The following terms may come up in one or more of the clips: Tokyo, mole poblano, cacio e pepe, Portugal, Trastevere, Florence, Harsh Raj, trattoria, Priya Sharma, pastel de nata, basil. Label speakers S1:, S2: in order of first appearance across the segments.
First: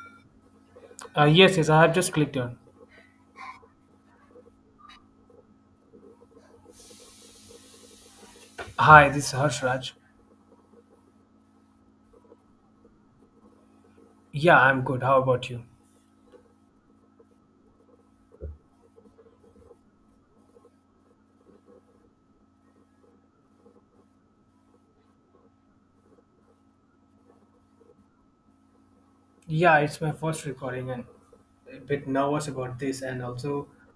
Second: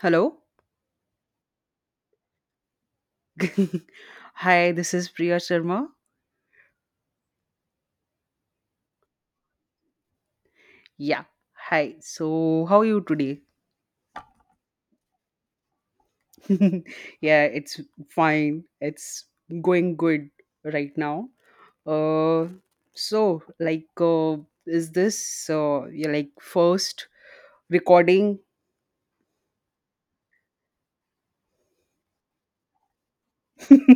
S1: Hello.
S2: Yes, yes, I have just clicked on.
S1: Hi, this is Priya Sharma.
S2: Hi, this is Harsh Raj.
S1: Yeah. Hi. So, how are you today?
S2: Yeah, I'm good. How about you?
S1: Yeah, it's fine. It's going good right now. Uh so like uh, is this like first recording?
S2: Yeah, it's my first recording and a bit nervous about this. And also,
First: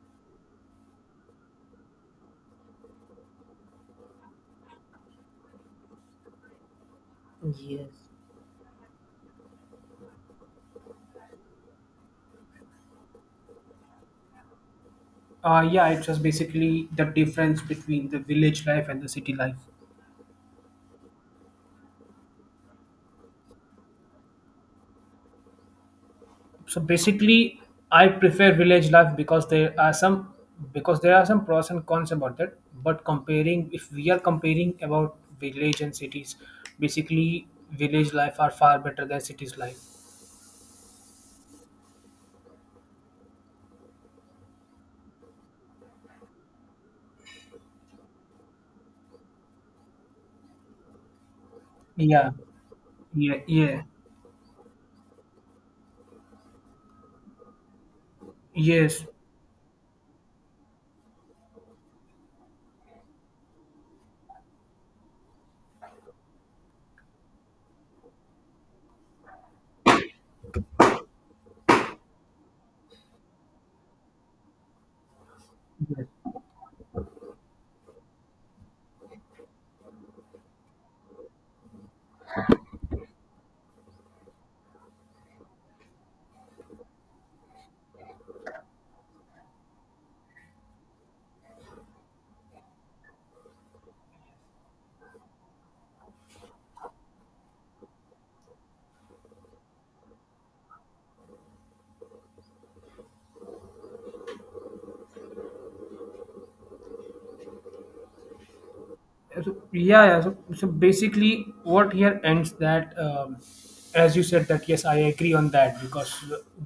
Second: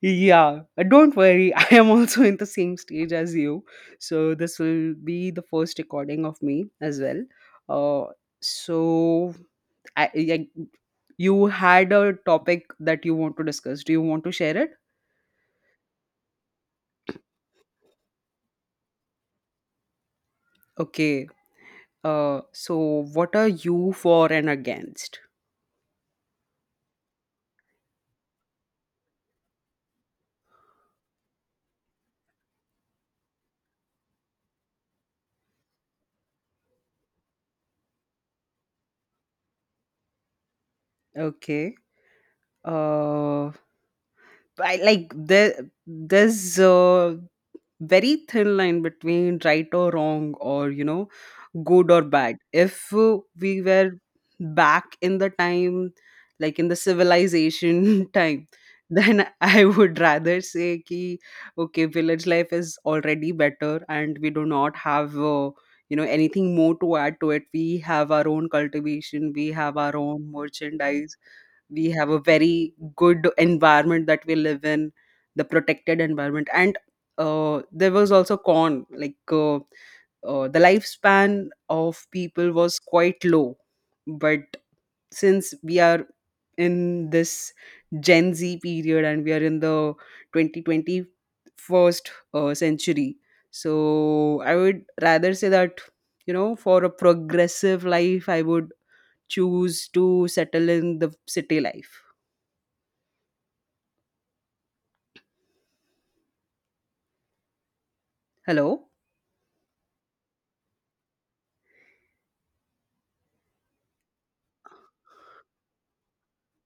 S1: Yeah. Don't worry. I am also in the same stage as you. So, this will be the first recording of me as well. Uh so I, like you had a topic that you want to discuss. Do you want to share it?
S2: yeah, it's just basically the difference between the village life and the city life.
S1: Okay. So what are you for and against?
S2: So basically, I prefer village life because there are some pros and cons about that. But comparing, if we are comparing about village and cities, basically village life are far better than cities life.
S1: Okay. Uh, I like there. There's very thin line between right or wrong, or you know, good or
S2: Yeah,
S1: bad. If
S2: yeah,
S1: we
S2: yeah,
S1: were back in the time, like in the civilization time,
S2: yes.
S1: then I would rather say ki okay, village life is already better, and we do not have you know, anything more to add to it. We have our own cultivation, we have our own merchandise, we have a very good environment that we live in, the protected
S2: Yes.
S1: environment. And there was also con, like the lifespan of people was quite low. But since we are in this Gen Z period, and we are in the twenty twenty first century, so I would rather say that, you know, for a progressive life, I would choose to settle in the city life. Hello?
S2: So, yeah, yeah. So basically, what here ends that, as you said, that yes, I agree on that because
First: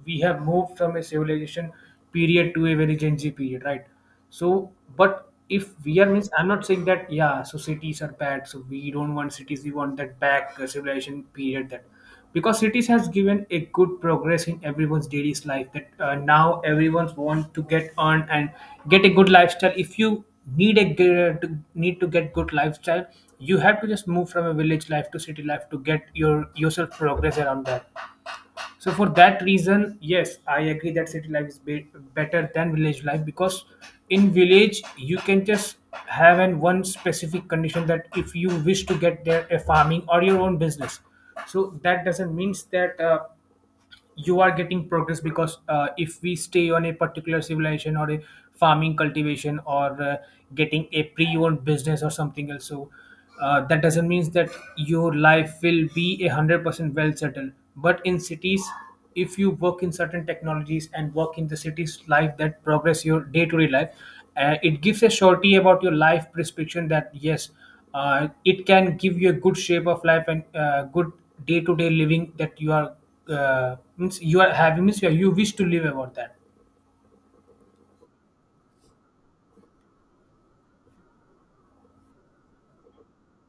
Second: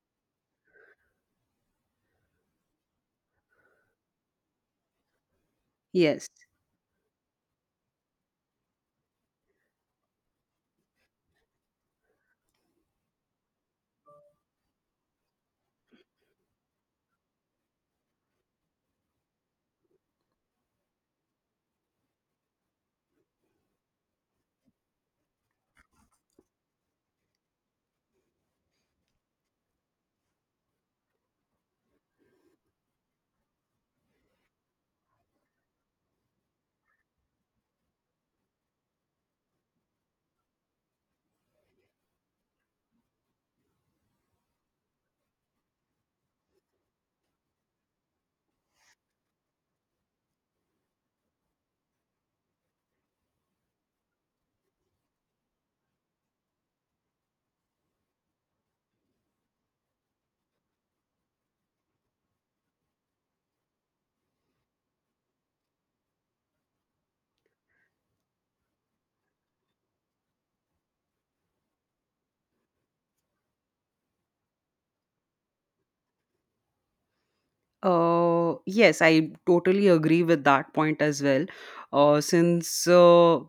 S2: we have moved from a civilization period to a very Gen Z period, right? So, but if we are
S1: Yes.
S2: means, I'm not saying that yeah, so cities are bad, so we don't want cities, we want that back civilization period that. Because cities has given a good progress in everyone's daily life that now everyone's want to get on and get a good lifestyle. If you need to get good lifestyle, you have to just move from a village life to city life to get your yourself progress around that. So for that reason, yes, I agree that city life is better than village life because in village you can just have an one specific condition that if you wish to get there a farming or your own business, so that doesn't means that. You are getting progress because if we stay on a particular civilization or a farming cultivation or getting a pre-owned business or something else, so that doesn't mean that your life will be 100% well settled. But in cities, if you work in certain technologies and work in the city's life that progress your day-to-day life, it gives a surety about your life prescription that yes, it can give you a good shape of life and good day-to-day living that you are, means you are having, means you wish to live about that.
S1: Yes, I totally agree with that point as well. Since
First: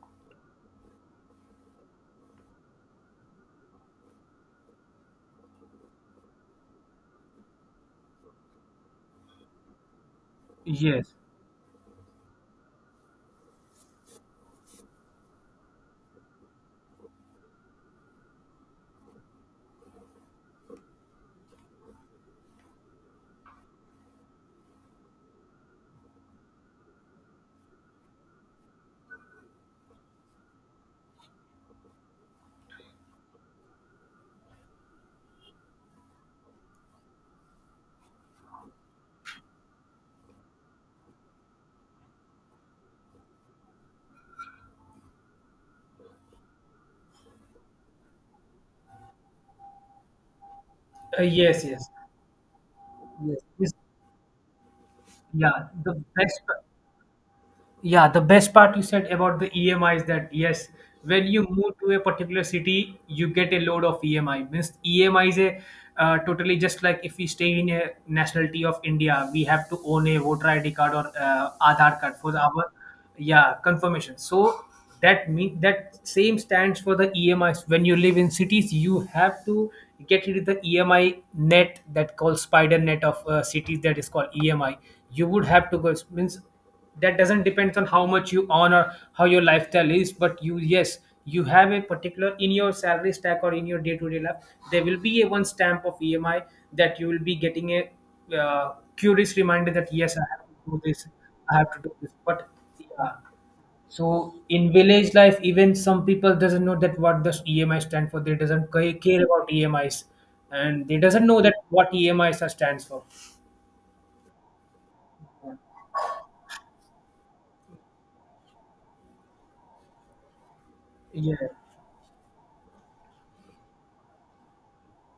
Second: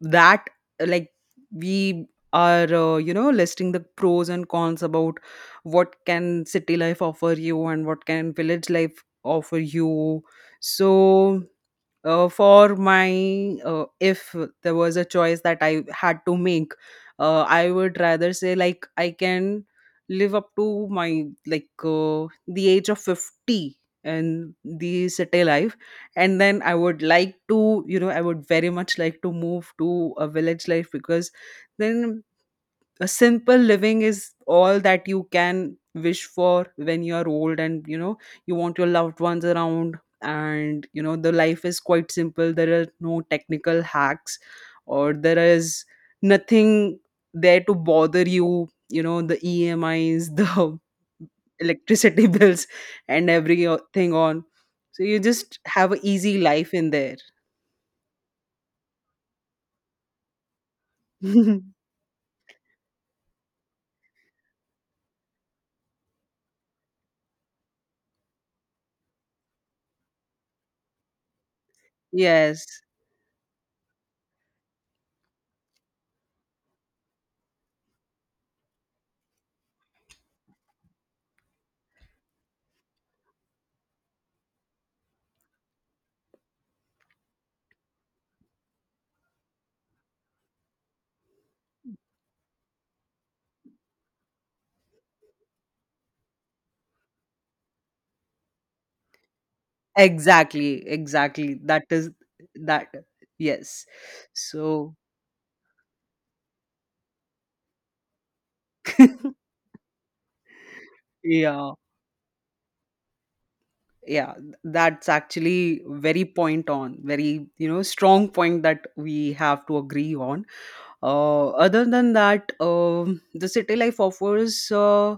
S1: that like We are, you know, listing the pros and cons about what can city life offer you and what can village life offer you.
S2: Yes.
S1: So for my, if there was a choice that I had to make, I would rather say, like I can live up to my, like the age of 50 in the city life, and then I would like to, you know, I would very much like to move to a village life. Because then a simple living is all that you can wish for when you are old, and you know, you want your loved ones around, and you know, the life is quite simple. There are no technical hacks, or there is nothing there to bother you, you know, the EMIs, the
S2: Yes, yes,
S1: electricity bills and
S2: yes.
S1: everything on. So you just
S2: Yeah
S1: have
S2: the
S1: an easy
S2: best
S1: life in
S2: Yeah, the best part you said about the EMI is that yes, when you
S1: there.
S2: move to a particular city, you get a load of EMI. Means EMI is a, totally just like if we stay in a nationality of India, we have to own a voter ID card or Aadhaar card for
S1: Yes.
S2: our, yeah, confirmation. So that mean that same stands for the EMIs. When you live in cities, you have to get rid of the EMI net that called spider net of cities, that is called EMI. You would have to go means that doesn't depend on how much you earn or how your lifestyle is, but you, yes, you have a particular in your salary stack or in your day-to-day life there will be a one stamp of emi that you will be getting a curious reminder that yes, I have to do
S1: Exactly,
S2: this,
S1: exactly.
S2: I have to
S1: That
S2: do
S1: is
S2: this, but
S1: that.
S2: yeah.
S1: Yes.
S2: So in
S1: So,
S2: village life even some people doesn't know that what does emi stand for, they doesn't care about emis, and they doesn't know that
S1: yeah,
S2: what emis are stands for.
S1: yeah. That's actually very point on, very, you know, strong point that we have to agree on.
S2: Yeah.
S1: Other than that, the city life offers, uh,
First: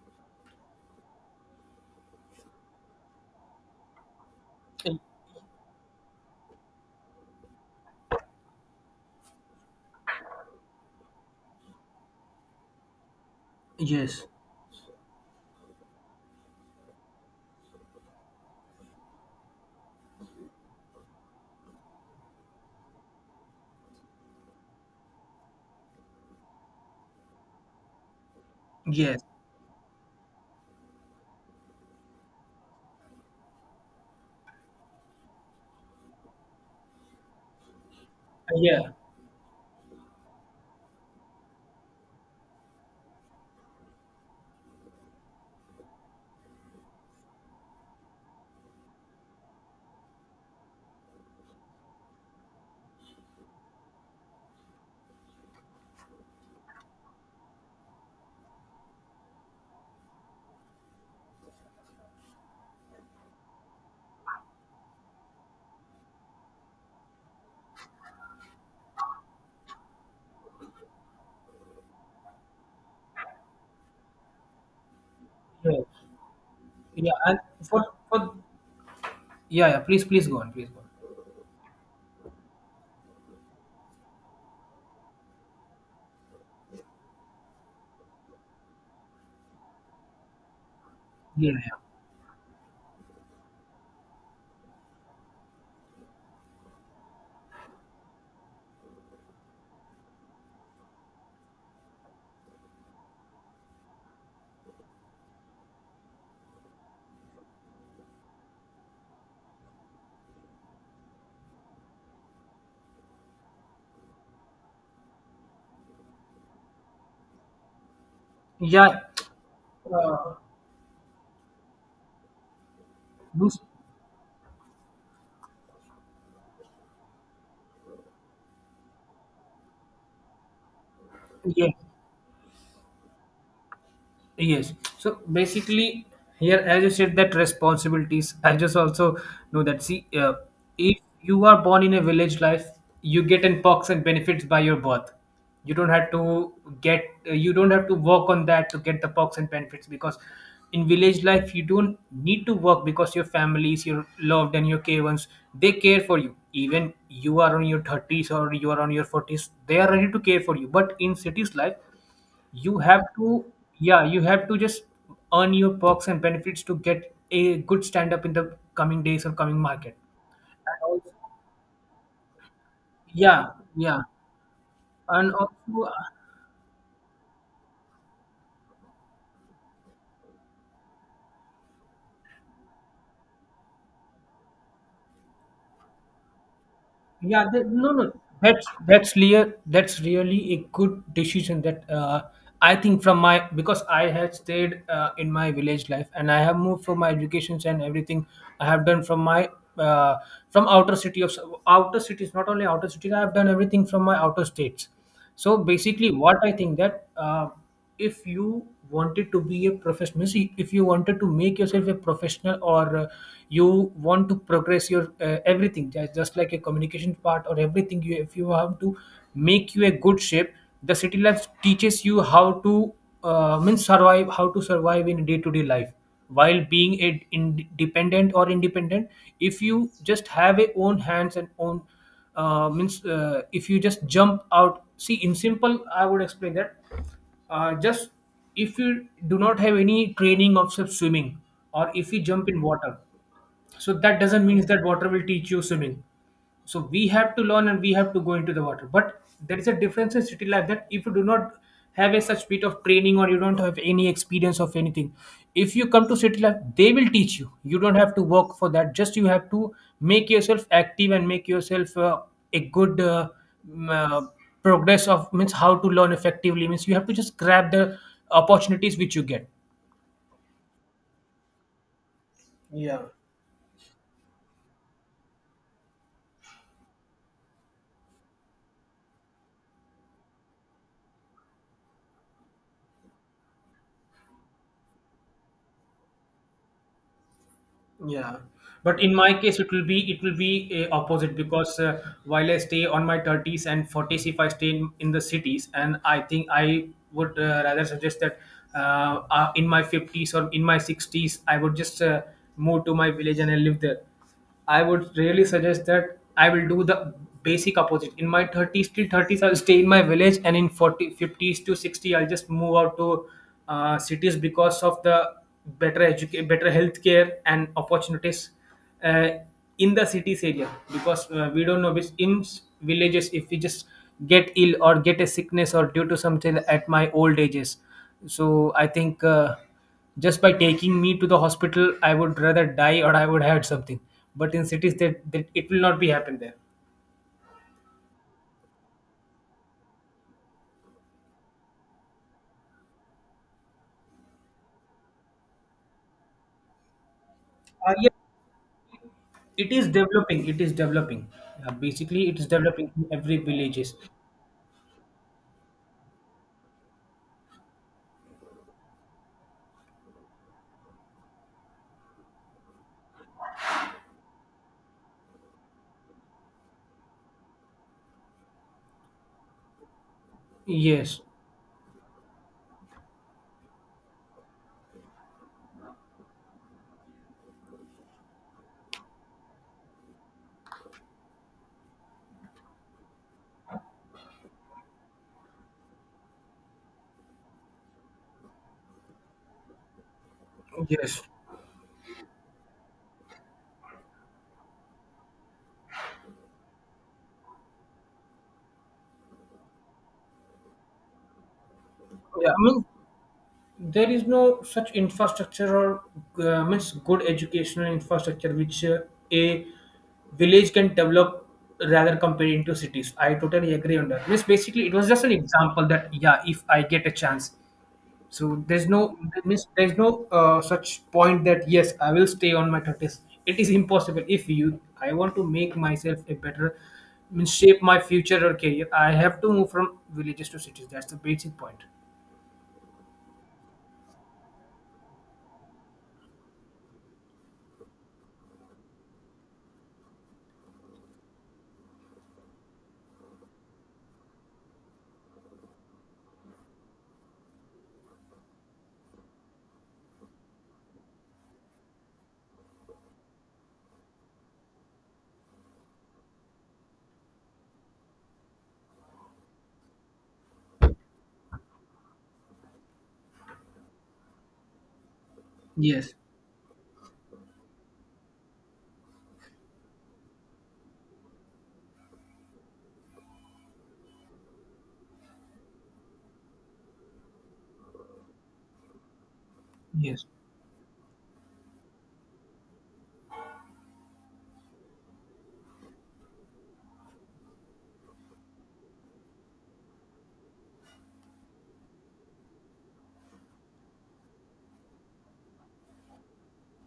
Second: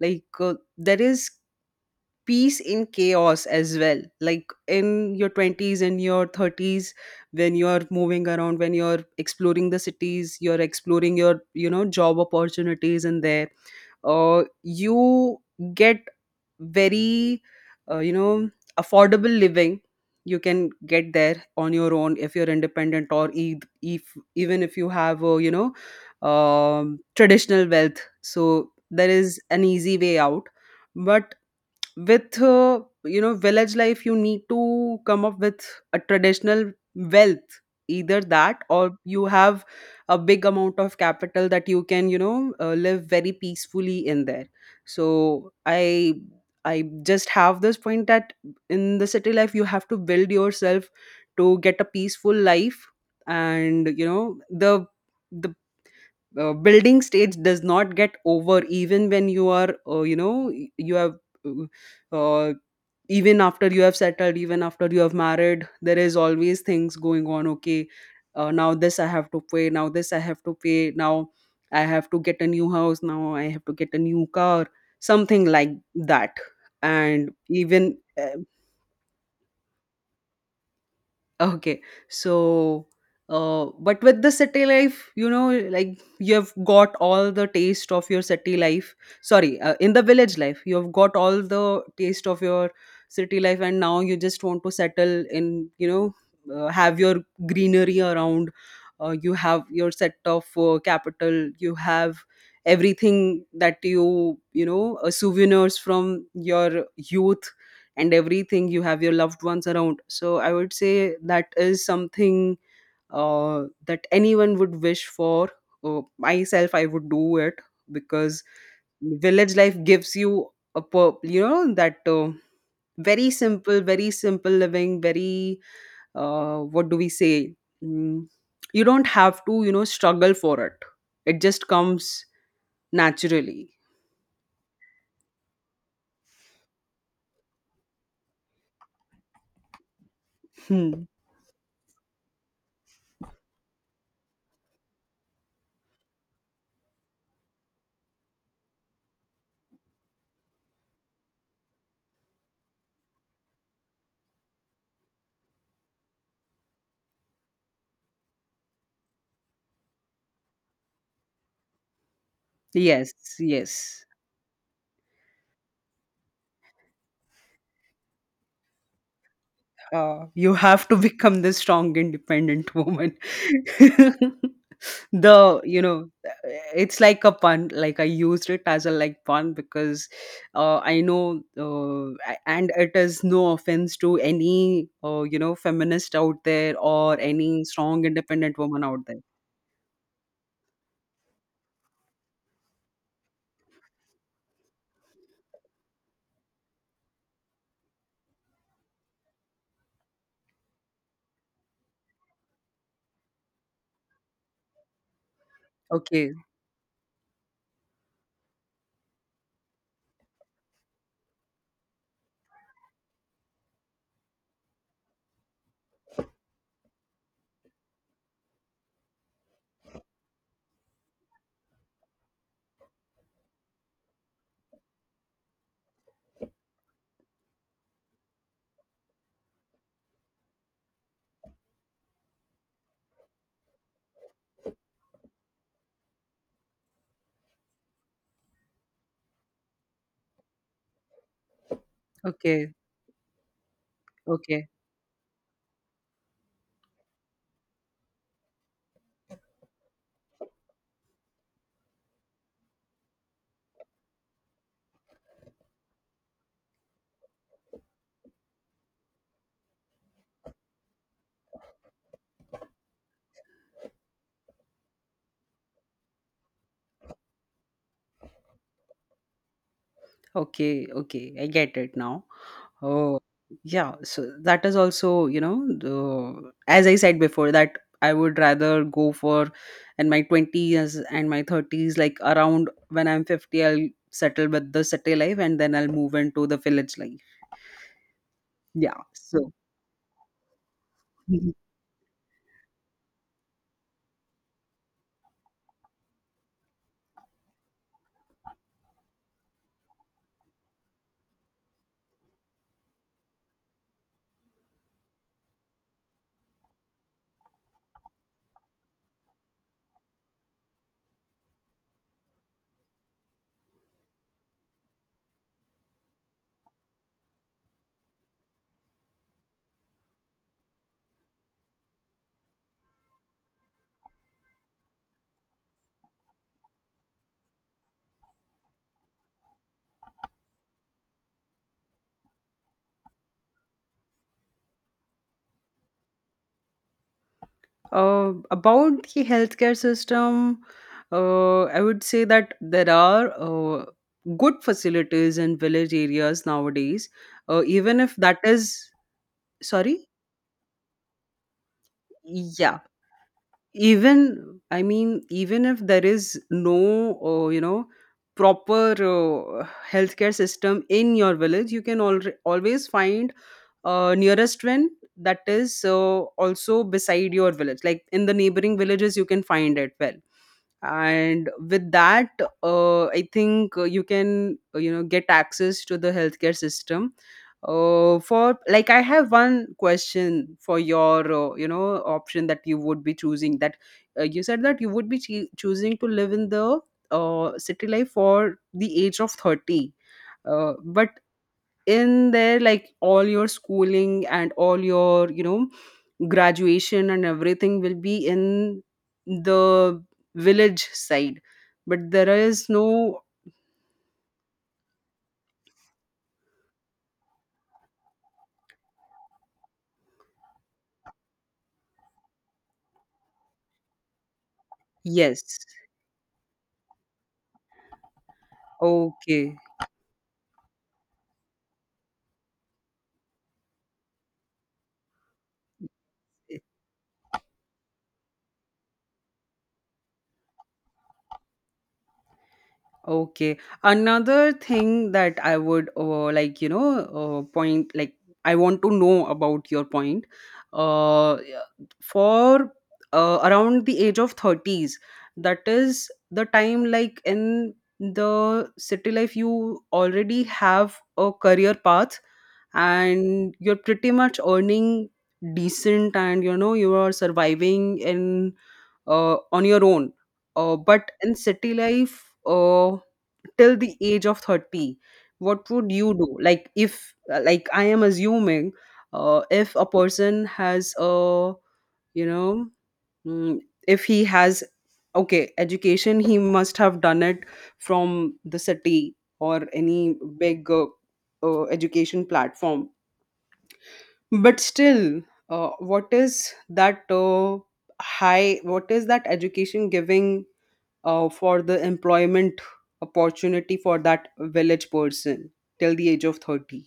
S1: like uh, there is peace in chaos as well, like in your 20s and your 30s, when you're moving around, when you're exploring the cities, you're exploring your, you know, job opportunities in there.
S2: Yes,
S1: You get very you know, affordable living. You can get there on your own if you're independent, or if even if you have a, you know, traditional wealth, so there
S2: yes.
S1: is an easy way out. But with you know, village life, you need to come up with a traditional wealth, either that
S2: Yeah,
S1: or you have a big amount of capital that you can, you know, live very peacefully in there. So I just have this point that in the city life you have to build yourself to get a peaceful life. And you know, the building stage does not get over even when you are, you know, you have uh, uh, even after you have settled, even after you have married, there is always things going on. Okay, now this I have to pay, now this I have to pay, now I have to get a new house, now I have to get a new car, something like
S2: yeah,
S1: that.
S2: yeah.
S1: And
S2: And for
S1: even
S2: for yeah, yeah. Please, please go on. Please go on.
S1: Okay. So, but with the city life, you know, like you have got all the taste of your city life. Sorry, in the village life, you have got all
S2: Yeah,
S1: the taste of your city life, and now you just want to settle in, you know, have your greenery around. You have your set of capital. You have everything that you know, souvenirs from your youth and everything. You have your loved ones around, so I would say that is something that anyone would wish for. Myself, I would do it because
S2: yeah.
S1: village life
S2: Yeah.
S1: gives you a you know, that very
S2: Those-
S1: simple, very simple living, very what do we say, mm, you don't have to, you know, struggle for it. It just
S2: yeah.
S1: comes naturally.
S2: Yes. So basically, here, as you said, that responsibilities. I just also know that. See, if
S1: Hmm.
S2: you are born in a village life, you get in perks and benefits by your birth. You don't have to get. You don't have to work on that to get the perks and benefits because in village life you don't need to work because your families, your loved and your care ones, they care for you. Even you are on your 30s or you are on your 40s, they are ready to care for you. But in cities life you have
S1: Yes,
S2: to, yeah,
S1: yes.
S2: you have to just earn your perks and benefits to get a good stand up in the coming days or coming market.
S1: You have
S2: And
S1: to
S2: also,
S1: become the strong, independent woman.
S2: yeah, yeah, and
S1: The, you
S2: also.
S1: know, it's like a pun, like I used it as a like pun because I know, and it is no offense to any, you know, feminist out there or
S2: Yeah,
S1: any
S2: no,
S1: strong
S2: no,
S1: independent
S2: that's
S1: woman out
S2: that's
S1: there.
S2: clear. That's really a good decision that, I think, from my, because I had stayed in my village life and I have moved from my educations, and everything I have done from my, uh, from outer city of outer cities, not only outer cities, I have done everything from my outer states. So basically,
S1: okay
S2: what I think that. If you wanted to be a professional, see, if you wanted to make yourself a professional or you want to progress your everything, just like a communication part or everything, you if you have to make you a good shape, the city life teaches you how to means survive, how to survive in day-to-day life while being a independent, if you just have a own hands and own, means, if you just jump out, see, in simple I would explain that, just, if you do not have any training of swimming, or if you jump in
S1: okay
S2: water, so that doesn't mean
S1: okay,
S2: that water will teach you swimming. So we have to learn, and we have to go into the water, but there is a difference in city life that if you do not have a such bit of training, or you don't have any experience of anything, if you come to city life they will teach you. You don't have to work for that, just you have to make yourself active and make yourself a good, mm, uh, progress of means how to learn effectively, means you have to just grab the opportunities which you get.
S1: okay, okay I get it now.
S2: Yeah.
S1: Oh, yeah. So that is also, you know, the, as I said before, that I would rather go for in my 20s and my 30s, like around when I'm 50, I'll settle with the city life and then I'll move into the village life.
S2: Yeah,
S1: Yeah.
S2: but in my
S1: So,
S2: case, it will be a opposite
S1: mhm,
S2: because, while I stay on my 30s and 40s, if I stay in the cities, and I think I would rather suggest that in my 50s or in my 60s, I would just move to my village and I live there. I would really suggest that I will do the basic opposite. In my 30s till 30s, I'll stay in my village, and in 40, fifties to 60, I'll just move out to cities because of the better education, better healthcare and opportunities uh, in the cities area. Because we don't know which in villages, if we just get ill or get a sickness or due to something at my old ages. So I think. Just by taking me to the hospital, I would rather die or I would had something. But in cities, that it will not be happen there.
S1: about the healthcare system, I would say that there are good facilities in village areas nowadays, even
S2: Yeah,
S1: if that is,
S2: it is
S1: sorry.
S2: developing. It is developing. Basically, it is
S1: Yeah,
S2: developing in every villages.
S1: even I mean, even if there is no, you know, proper healthcare system in your village, you can always find nearest one that is also beside your village. Like in the neighboring villages, you can find it well.
S2: Yes,
S1: And with that, I think you can, you know, get access to the healthcare system. Uh, for like, I have one question for your, you know, option that you would be choosing, that you said that you would be choosing to live in the city life for the age of 30, but
S2: yes.
S1: in there, like all your schooling and all your, you know, graduation and everything will be in the village side, but there
S2: Yeah, I
S1: is
S2: mean,
S1: no.
S2: there is no such infrastructure or means good educational infrastructure, which a village can develop rather comparing to cities. I totally agree on that. Means basically, it was just an
S1: Yes.
S2: example that yeah, if I get a chance. So
S1: Okay.
S2: there's no such point that yes, I will stay on my 30s. It is impossible. If you I want to make myself a better, means shape my future or career, I have to move from villages to cities. That's the basic point.
S1: Okay. Another thing that I would, like, you know, point, like I want to know about your point. Yeah, for around the age of 30s, that is the time, like in the city life, you already have a career path and you're pretty much earning decent, and you know, you are surviving in, on your own. But in city life, till the age of 30, what would you
S2: Yes.
S1: do? Like, if, like, I am assuming if a person has a, you know, mm, if he has, okay, education, he must have done it from the city or any
S2: Yes.
S1: big, education platform. But still, what is that what is that education giving for the employment opportunity for that village person till the age of 30?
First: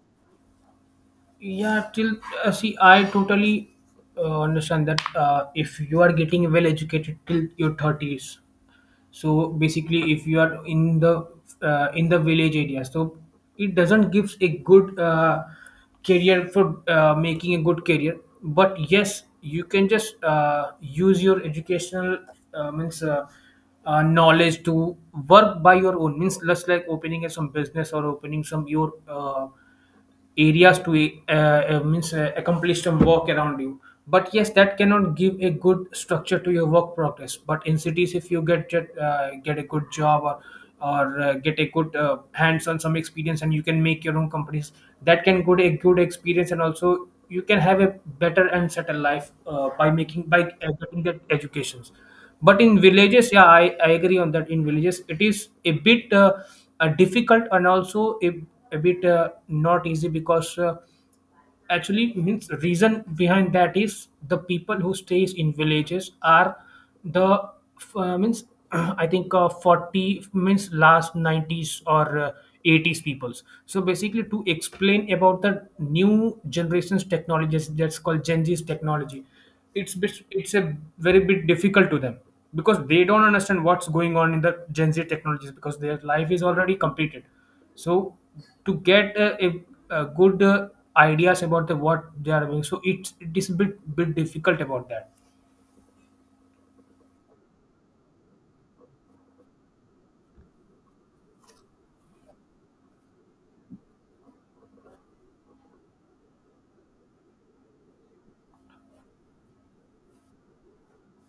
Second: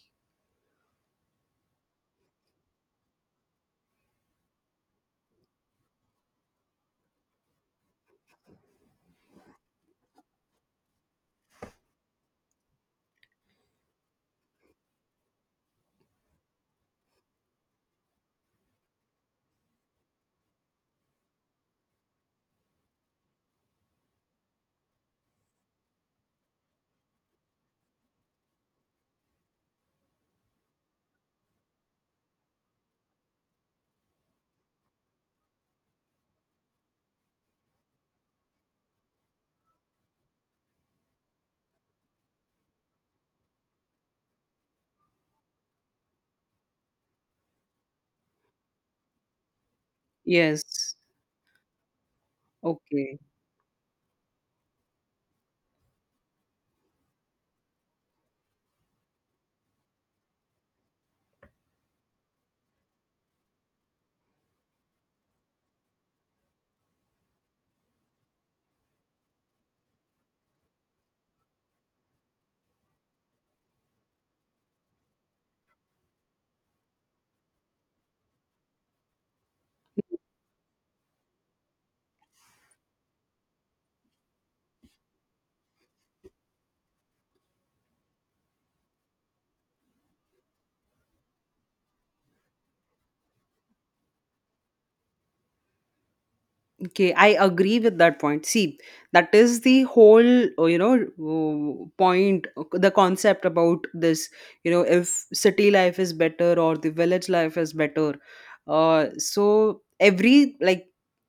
S2: Yeah, till see, I totally understand that if you are getting well educated till your 30s, so basically if you are in the village area, so it doesn't gives a good career for making a good career, but yes, you can just use your educational means knowledge to work by your own means, just like opening a, some business, or opening some your areas to means accomplish some work around you. But yes, that cannot give a good structure to your work progress. But in cities, if you get a good job, or or get a good hands on some experience, and you can make your own companies, that can good a good experience, and also you can have a better and settled life by making by
S1: Yes.
S2: getting that educations. But in
S1: Okay,
S2: villages, yeah, I agree on that. In villages, it is a bit difficult, and also a bit not easy because actually means reason behind that is the people who stays in villages are the means I think 40 means last 90s, or 80s peoples. So basically, to explain about the new generations technologies, that's called Gen Z's technology, it's a very bit difficult to them because they don't understand what's going on in the Gen Z technologies because their life is already completed. So to get a good ideas about what they are doing, so it is a bit difficult about that.
S1: okay, I agree with that point. See, that is the whole, you know, point, the concept about this, you know, if city life is better or the village life is better. So every like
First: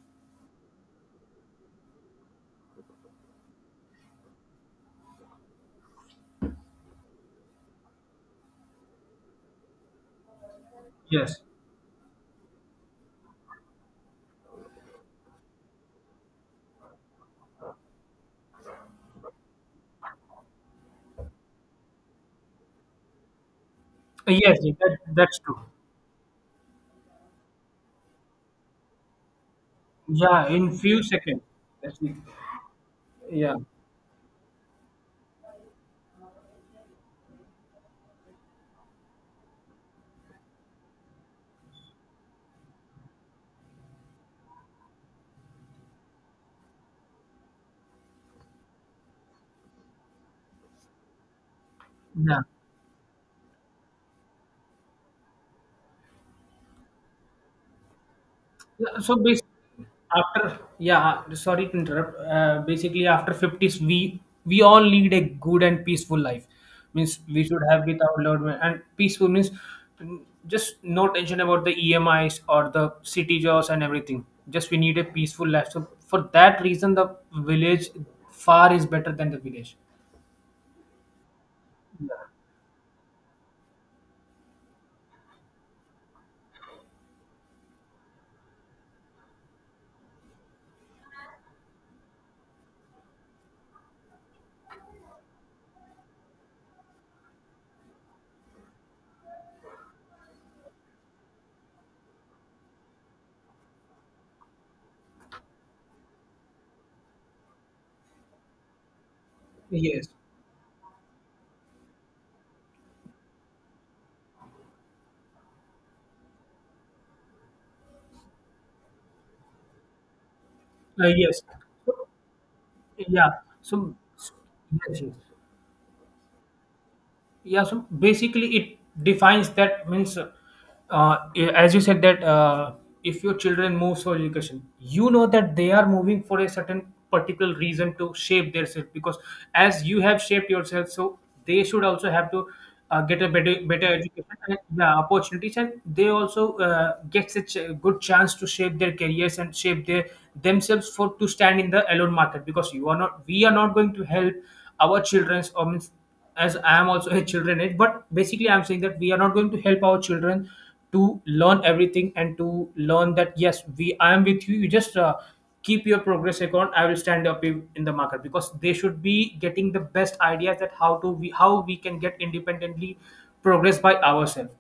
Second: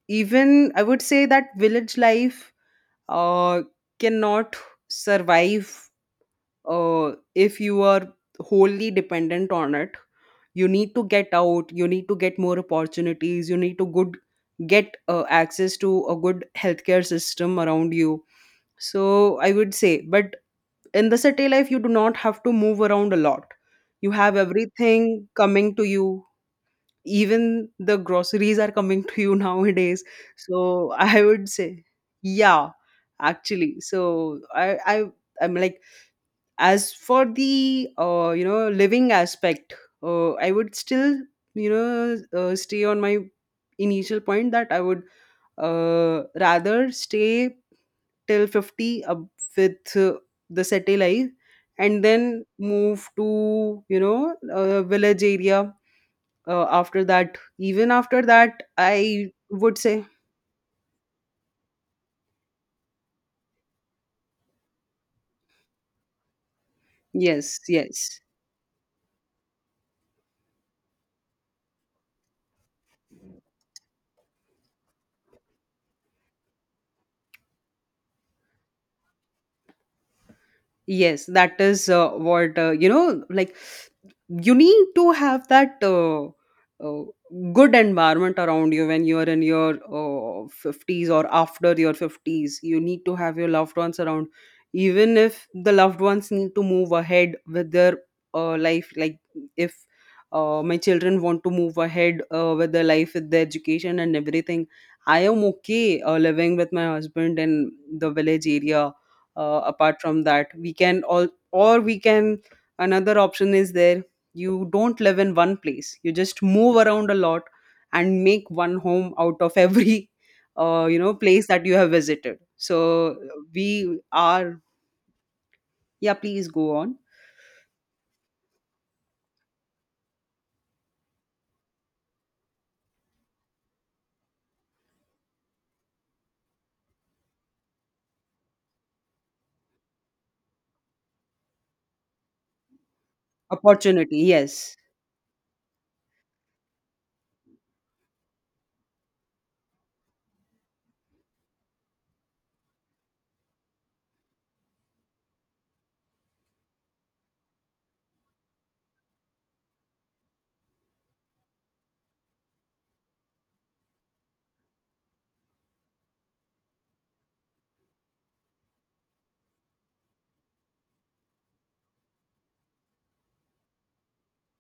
S1: Even I would say that village life uh cannot survive if you are wholly dependent on it. You need to get
S2: Yes,
S1: out, you need to get more opportunities, you need to good get access to a good healthcare system around you. So I would say. But in the city life, you do not have to move around a lot. You have
S2: yes,
S1: everything
S2: that's true.
S1: coming to you. Even the groceries are coming to you nowadays.
S2: Yeah,
S1: So
S2: in few
S1: I
S2: seconds.
S1: would say,
S2: That's it.
S1: yeah.
S2: Yeah,
S1: Actually, so I'm like, as for the, you know, living aspect, I would still, you know, stay on my initial point that I would, rather stay till 50 up with the city life, and
S2: yeah.
S1: then move to, you know, a village area after that. Even after that,
S2: Yeah, so
S1: I would
S2: basically,
S1: say
S2: after yeah, sorry to interrupt. Basically, after fifties, we all lead a good and peaceful life. Means we
S1: yes,
S2: should have with
S1: yes.
S2: our loved one and peaceful means mm, just no tension about the EMIs or the city jobs and everything. Just we need a peaceful life. So for that reason, the village far is better than the village.
S1: Yes, that is
S2: Yeah.
S1: what, you know, like you need to have that, uh, good environment around you when you are in your, 50s, or after your 50s you need to have your loved ones around. Even if the loved ones need to move ahead with their, life, like if my children want to move ahead, with their life, with their education and everything, I am okay, living with my husband in the village area. Apart
S2: Yes.
S1: from that, we can all, or we can, another option is there: you don't live in one place, you just move around a lot, and make one home out of every you know,
S2: Yes.
S1: place that you have
S2: So,
S1: visited. So
S2: yeah.
S1: we
S2: So
S1: are,
S2: yes, yes.
S1: yeah, please go on.
S2: Yeah, so basically, it defines that means yeah, as you said that, if your children moves for education, you know that they are moving for a certain particular reason to shape themselves, because as you have shaped yourself, so they should also have to get a better
S1: Opportunity,
S2: education, and
S1: yes.
S2: yeah, opportunities, and they also get such a good chance to shape their careers and shape their themselves for to stand in the alone market, because you are not we are not going to help our children's or means, as I am also a children age, but basically I'm saying that we are not going to help our children to learn everything, and to learn that yes, we I am with you. You just keep your progress account. I will stand up in the market, because they should be getting the best ideas that how to we how we can get independently progress by ourselves.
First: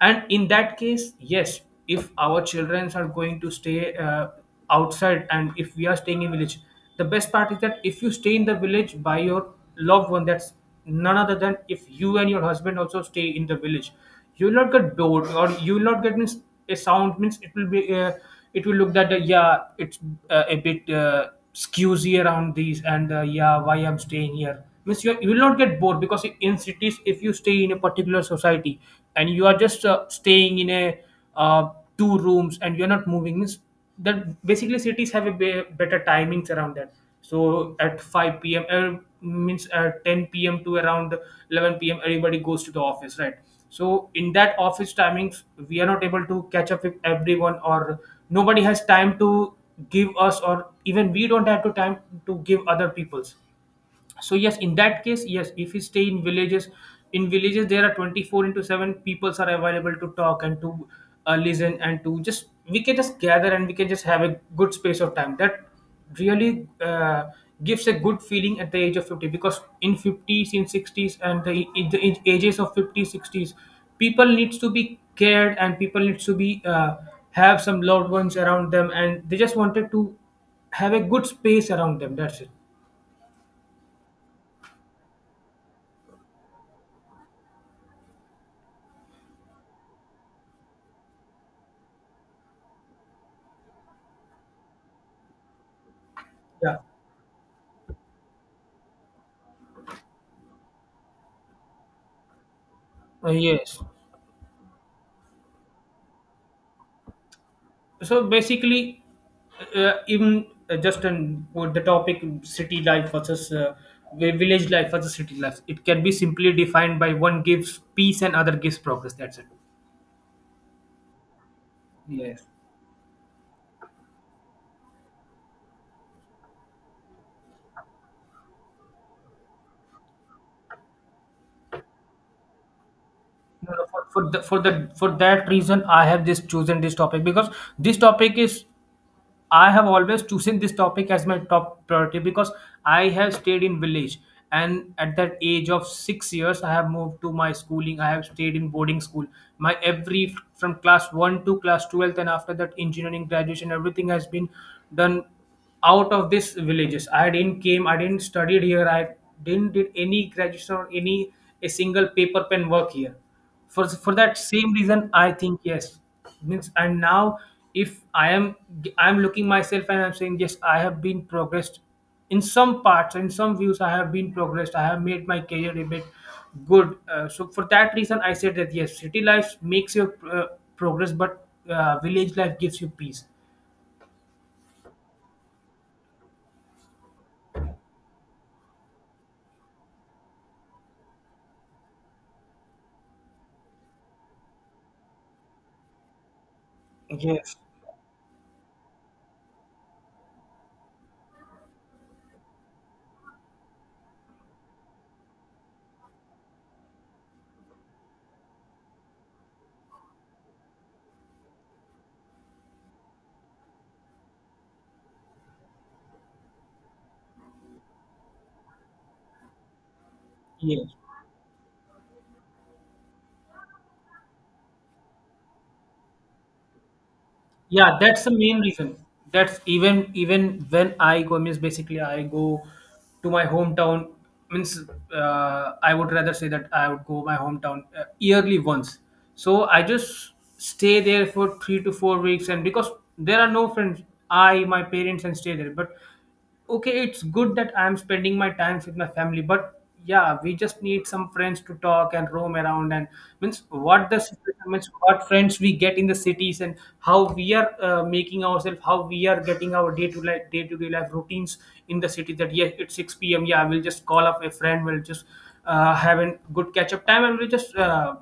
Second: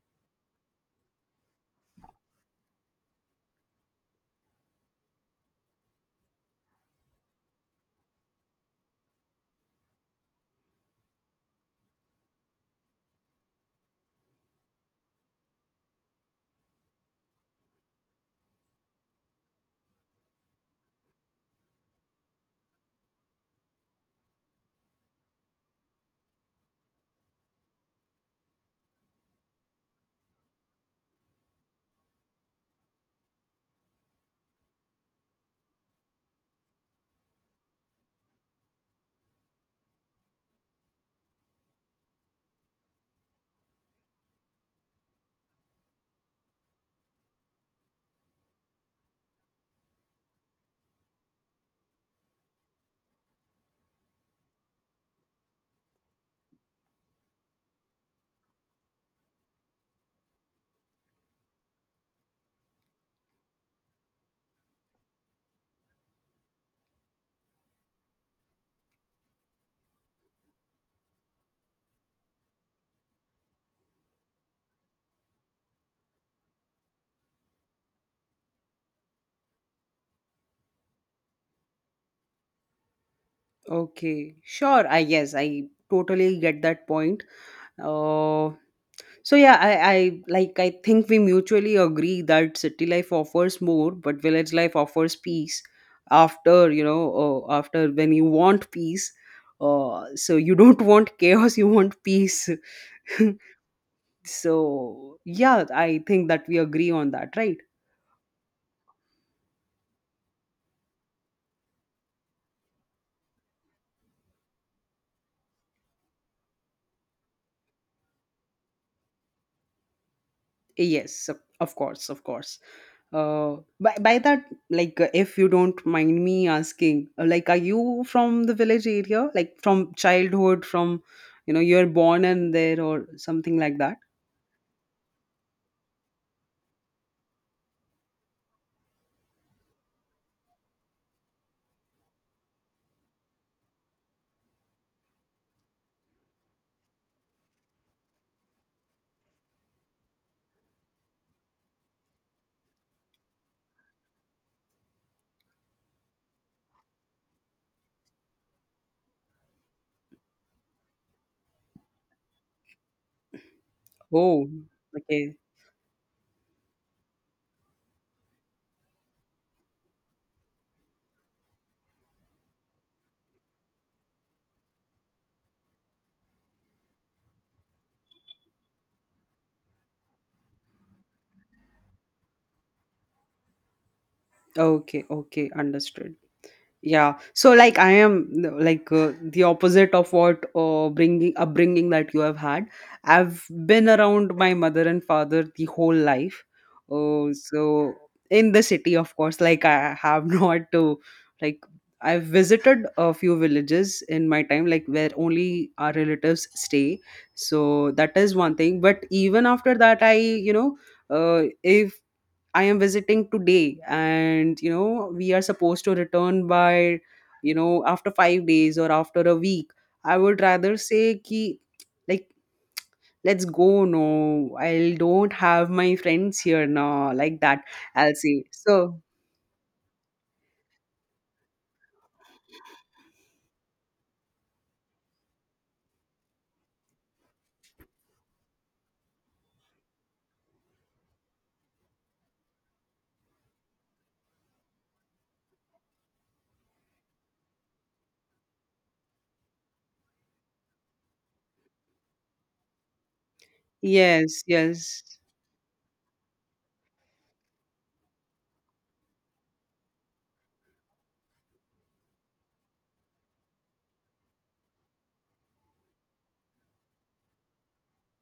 S2: And in that case, yes, if our children are going to stay outside, and if we are staying in village, the best part is that if you stay in the village by your loved one, that's none other than if you and your husband also stay in the village, you will not get bored, or you will not get means, a sound means it will be it will look that yeah, it's a bit skewsy around these, and yeah, why I'm staying here means you will not get bored, because in cities, if you stay in a particular society, and you are just staying in a uh, two rooms, and you're not moving means that basically cities have a better timings around that. So at 5 p.m. Means at 10 p.m. to around 11 p.m. everybody goes to the office, right? So in that office timings, we are not able to catch up with everyone, or nobody has time to give us, or even we don't have to time to give other people's. So yes, in that case, yes, if you stay in villages, in villages there are 24 into 7 peoples are available to talk, and to listen, and to just we can just gather, and we can just have a good space of time that really gives a good feeling at the age of 50. Because in 50s in 60s and in the in ages of 50s 60s people needs to be cared, and people needs to be have some loved ones around them, and they just wanted to have a good space around them. That's it.
S1: Okay, sure, I guess I totally get that point. uh So yeah, I I think we mutually agree that city life offers more, but village life offers peace. After
S2: Yeah.
S1: you know, uh, after when you want peace, so you don't want chaos, you want peace.
S2: Yes.
S1: So yeah, I think that we agree on that, right?
S2: So basically, even just on with the topic city life versus village life versus city life, it can be simply defined by one gives peace and other gives progress. That's it.
S1: Yes, of course, of
S2: Yes.
S1: course. By that, like, if you don't mind me asking, like, are you from the village area? Like, from childhood, from, you know, you're born in there or something
S2: No,
S1: like
S2: no,
S1: that?
S2: for the, for the for that reason, I have just chosen this topic because this topic is I have always chosen this topic as my top priority, because I have stayed in village, and at that age of 6 years I have moved to my schooling. I have stayed in boarding school, my every from class 1 to class 12, and after that engineering graduation, everything has been done out of these villages. I didn't came, I didn't studied here, I didn't did any graduation or any a single paper pen work here. For that
S1: Oh,
S2: same reason, I
S1: okay.
S2: think yes, means and now if I am I'm looking myself, and I'm saying yes, I have been progressed in some parts, in some views, I have been progressed, I have made my career a bit good, so for that reason I said that yes, city life makes your progress, but village life gives you peace.
S1: Okay, okay, understood. Yeah. So like I am like the opposite of what bringing upbringing that you have had. I've been around my mother and father the whole life. Uh,
S2: Yes.
S1: so in the city, of course, like I have not to like I've visited a few villages in my time, like where only our relatives stay. So that is one thing. But even after that, if I am visiting today, and you know, we are supposed to return by, you know, after 5 days or after a week. I would rather
S2: Yes.
S1: say, ki, like, let's go. No, I don't have my friends here now, like that.
S2: Yeah,
S1: I'll
S2: that's the
S1: say
S2: main reason.
S1: so.
S2: That's even when I go means, basically I go to my hometown, means I would rather say that I would go my hometown yearly once. So I just stay there for 3 to 4 weeks, and because there are no friends, I my parents and stay there, but okay, it's good that I'm spending my time with my family, but yeah, we just need some friends to talk and roam around, and means what the
S1: Yes,
S2: situation means
S1: yes,
S2: what friends we get in the cities, and how we are making ourselves, how we are getting our day to life day to day life routines in the city, that yeah, it's 6 p.m. yeah, we'll just call up a friend, we'll just have a good catch up time, and we'll just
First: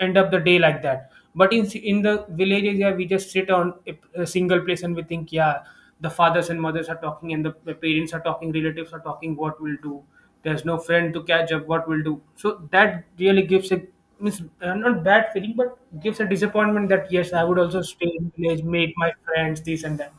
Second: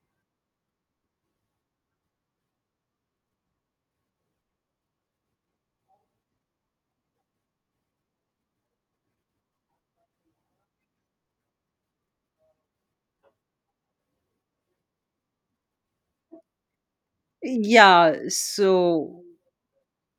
S2: end up the day like that. But in the village area, we just sit on a single place, and we think, yeah, the fathers and mothers are talking, and the parents are talking, relatives are talking. What we'll do? There's no friend to catch up. What we'll do? So that really gives a means not bad feeling, but gives a disappointment that yes, I would also stay
S1: yeah.
S2: in village, meet my
S1: So
S2: friends, this and that.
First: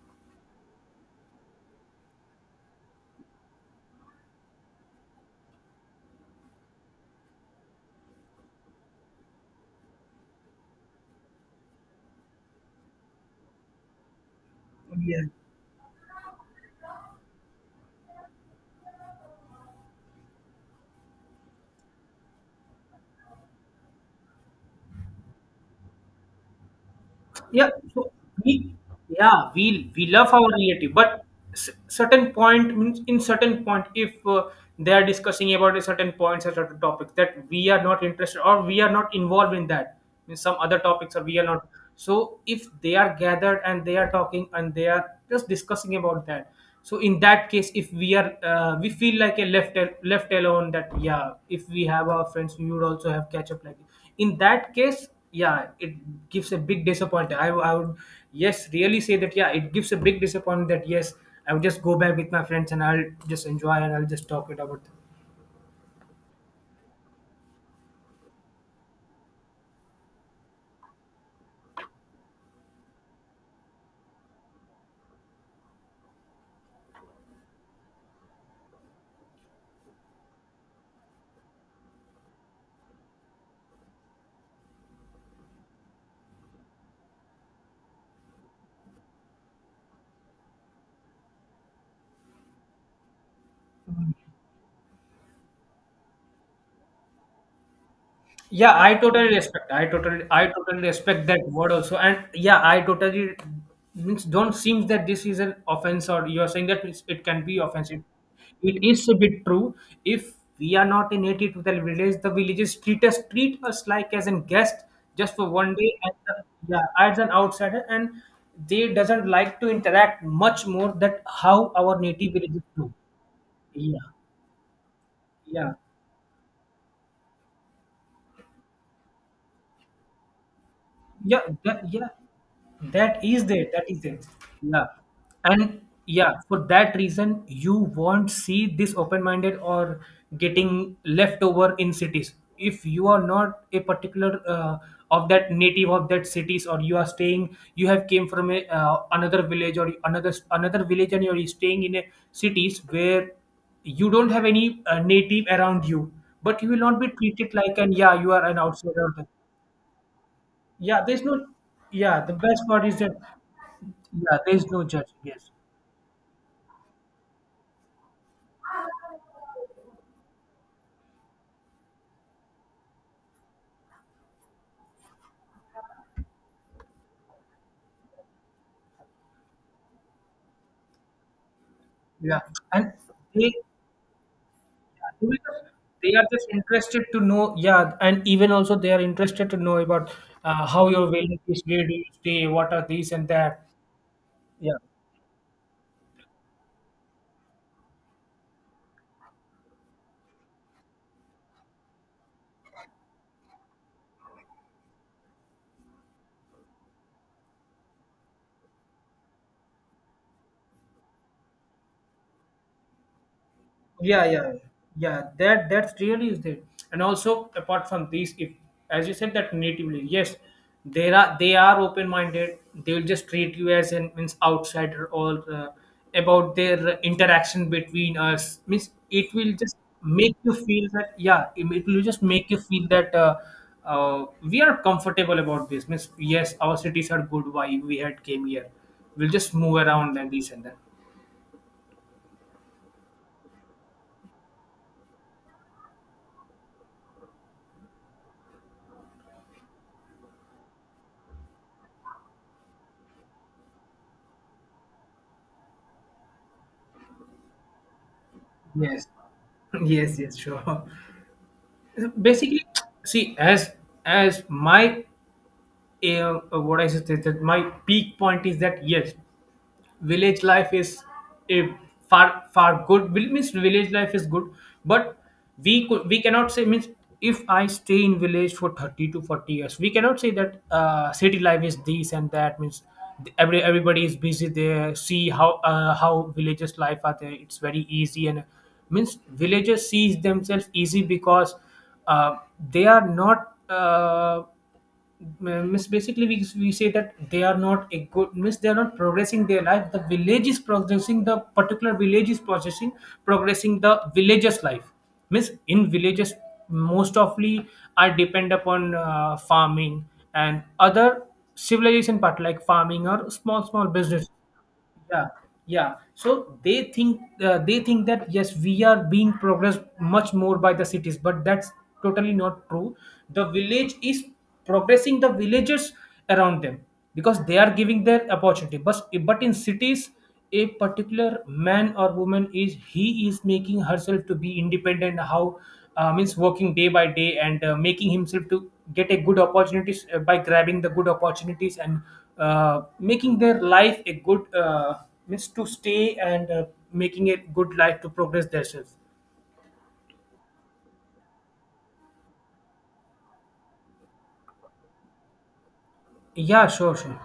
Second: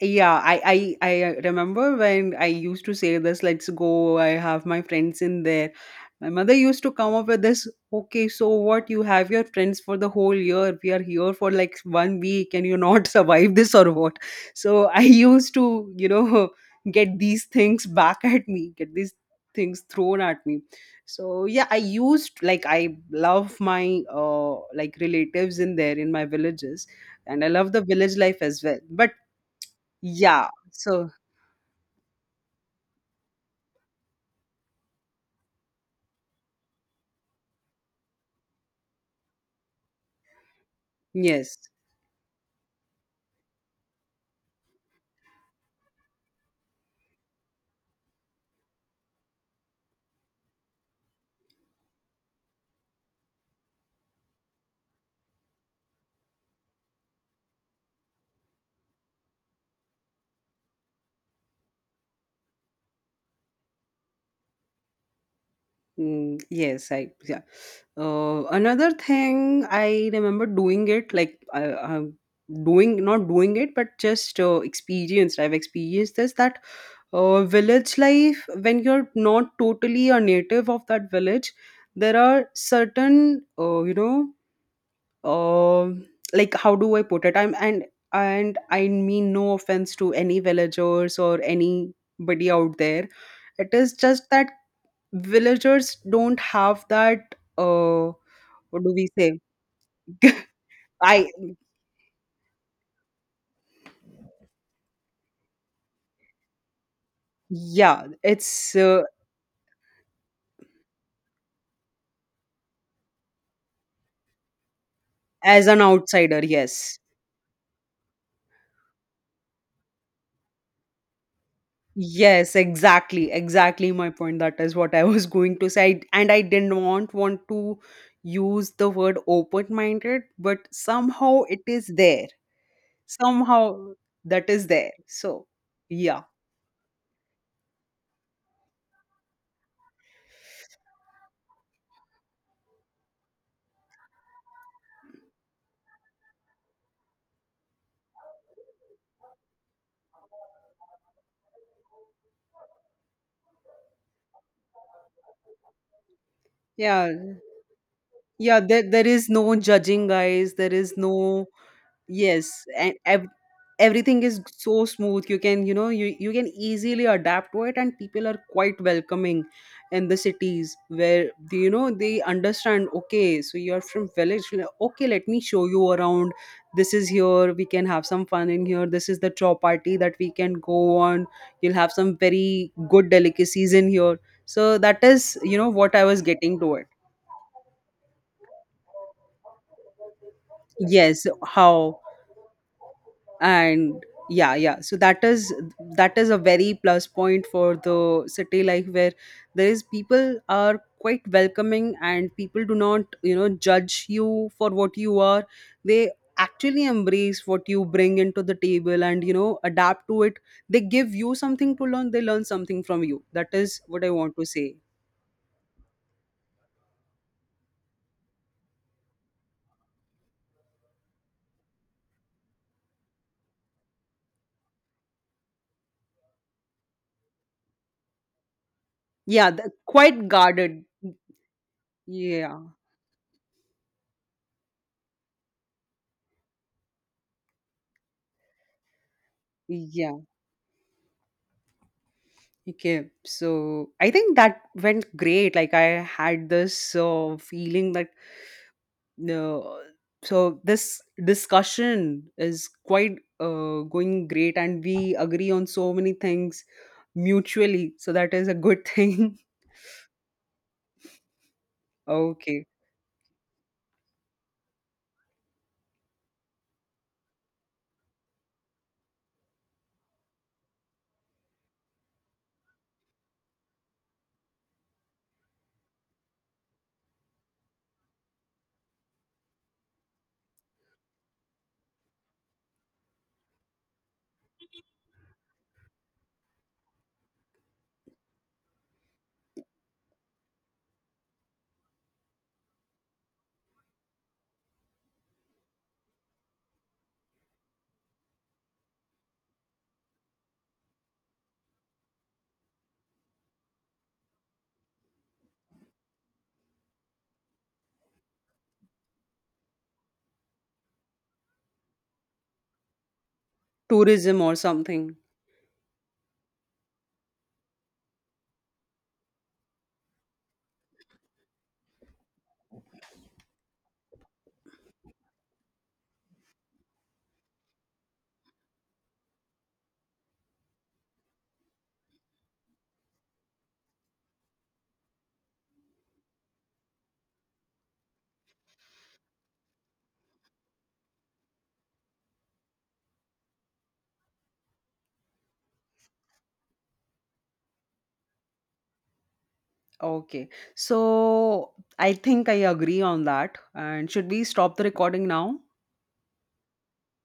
S1: yeah, I remember when I used to say this, let's go, I have my friends in there. My mother used to come up with this, okay, so what? You have your friends for the whole year. We are here for like one week and you not survive this or what? So I
S2: Yeah.
S1: used to, you know, get these things back at me, get these things thrown at me. So yeah, I used like I love my like relatives in there in my villages and I
S2: Yeah,
S1: love the
S2: so
S1: village life as
S2: we
S1: well. But
S2: yeah, we love
S1: yeah.
S2: our relative,
S1: So
S2: but certain point means in certain point if they are discussing about a certain points or certain topics that we are not interested, or we are not involved in that, in some other topics, or we are
S1: yes,
S2: not. So if they are gathered and they are talking and they are just discussing about that, so in that case if we are we feel like a left left alone that yeah, if we have our friends, we would also have catch up like. In that case, yeah, it gives a big disappointment. I would yes really say that yeah, it gives a big disappointment that yes, I would just go back with my friends, and I'll just enjoy, and I'll just talk it about.
S1: mm, yes. I yeah. Another thing I remember doing it like I doing not doing it, but just experienced. I've experienced this that village life when you're not totally a native of that village. There are certain you know um like how do I put it I'm and I mean no offense to any villagers or anybody out there, it is just that villagers don't have that
S2: Yeah,
S1: what do
S2: I
S1: we
S2: totally
S1: say.
S2: respect, I totally I totally
S1: I
S2: respect that word also, and yeah, I totally means don't seem that this is an offense, or you are saying that it can be offensive.
S1: yeah it's
S2: It is a bit true. If we are not a native to the village, the villages treat us like as a guest just for
S1: as
S2: one
S1: an
S2: day and
S1: outsider. Yes,
S2: yeah, as an outsider, and they doesn't like to interact much more that how our native
S1: yes,
S2: villages do.
S1: exactly, exactly my
S2: Yeah.
S1: point. That is what I was going to
S2: Yeah.
S1: say, I- and I didn't want to use the word open minded, but
S2: Yeah,
S1: somehow it
S2: that,
S1: is
S2: yeah,
S1: there,
S2: that is there, that
S1: somehow
S2: is there.
S1: that is
S2: Yeah.
S1: there. So
S2: And
S1: yeah,
S2: yeah, for that reason, you won't see this open-minded, or getting left over in cities, if you are not a particular of that native of that cities, or you are staying you have came from a another village, or another village, and you're staying in a cities where you don't have any native around you, but you will not be
S1: yeah,
S2: treated like an yeah, you are an
S1: yeah, there
S2: outsider.
S1: is no judging guys, there is
S2: Yeah, there's
S1: no.
S2: no. Yeah, the best
S1: Yes,
S2: part
S1: and
S2: is that.
S1: ev- everything
S2: Yeah,
S1: is
S2: there's no
S1: so
S2: judge.
S1: smooth. You
S2: Yes.
S1: can, you know, you can easily adapt to it, and people are quite welcoming in the cities where they, you know, they understand. Okay, so you are from village. Le- okay, let me show you around. This is here. We can have some fun in here. This is the chopati that we can go on. You'll have some
S2: Yeah,
S1: very
S2: and
S1: good
S2: they
S1: delicacies in here. So that
S2: yeah,
S1: is, you know, what I
S2: they
S1: was
S2: are just
S1: getting to it.
S2: interested to know. Yeah, and even also they are interested to know about how your
S1: Yes,
S2: wellness is. Where do
S1: how?
S2: you stay? What are these and that?
S1: And yeah,
S2: Yeah.
S1: yeah, so that is a very plus point for the city life where there is people are quite welcoming and people do not, you know, judge you for what you are. They actually embrace what you bring into the table and you know adapt to it. They give you something to learn, they learn something from you. That is what I
S2: Yeah,
S1: want to
S2: yeah,
S1: say.
S2: yeah, that that's really is it. And also apart from these, if as you said that natively, yes, there are they are open-minded, they'll just treat you as an means outsider, or about their interaction between us means it
S1: Yeah,
S2: will
S1: the,
S2: just
S1: quite
S2: make you
S1: guarded.
S2: feel that yeah, it will just make
S1: Yeah,
S2: you feel that we are comfortable about this means yes, our cities are good, why we had came here, we'll just move
S1: yeah.
S2: around and this and that.
S1: Okay, so I think that went great. Like I had this feeling that uh, so this discussion is quite going great, and we agree on so many things mutually. So that is a good
S2: Yes.
S1: thing.
S2: Yes, yes, sure.
S1: Okay,
S2: Basically, see, as my what I said that that my peak point is that yes, village life is a far far good means village life is good, but we cannot say means if I stay in village for 30 to 40 years, we cannot say that city life is this and that means every everybody is busy there. See how villages life are there, it's very easy, and means villagers sees themselves easy because uh, they are not miss basically we say that they are not a good miss, they are not progressing their life, the village is progressing, the particular village is processing progressing the villager's life miss. In villages, most often, are depend upon farming and other civilization part like farming, or small small business.
S1: tourism or something.
S2: Yeah. Yeah, so they think that yes, we are being progressed much more by the cities, but that's totally not true. The village is progressing the villagers around them, because they are giving their opportunity, but in cities, a particular man or woman is he is making herself to be independent, how means working day by day, and making himself to get a good opportunities by grabbing the good opportunities, and making their life a good means to stay, and making a good life to progress themselves.
S1: Okay, so I think I agree on that. And should we stop the recording now?
S2: Yeah, sure, sure.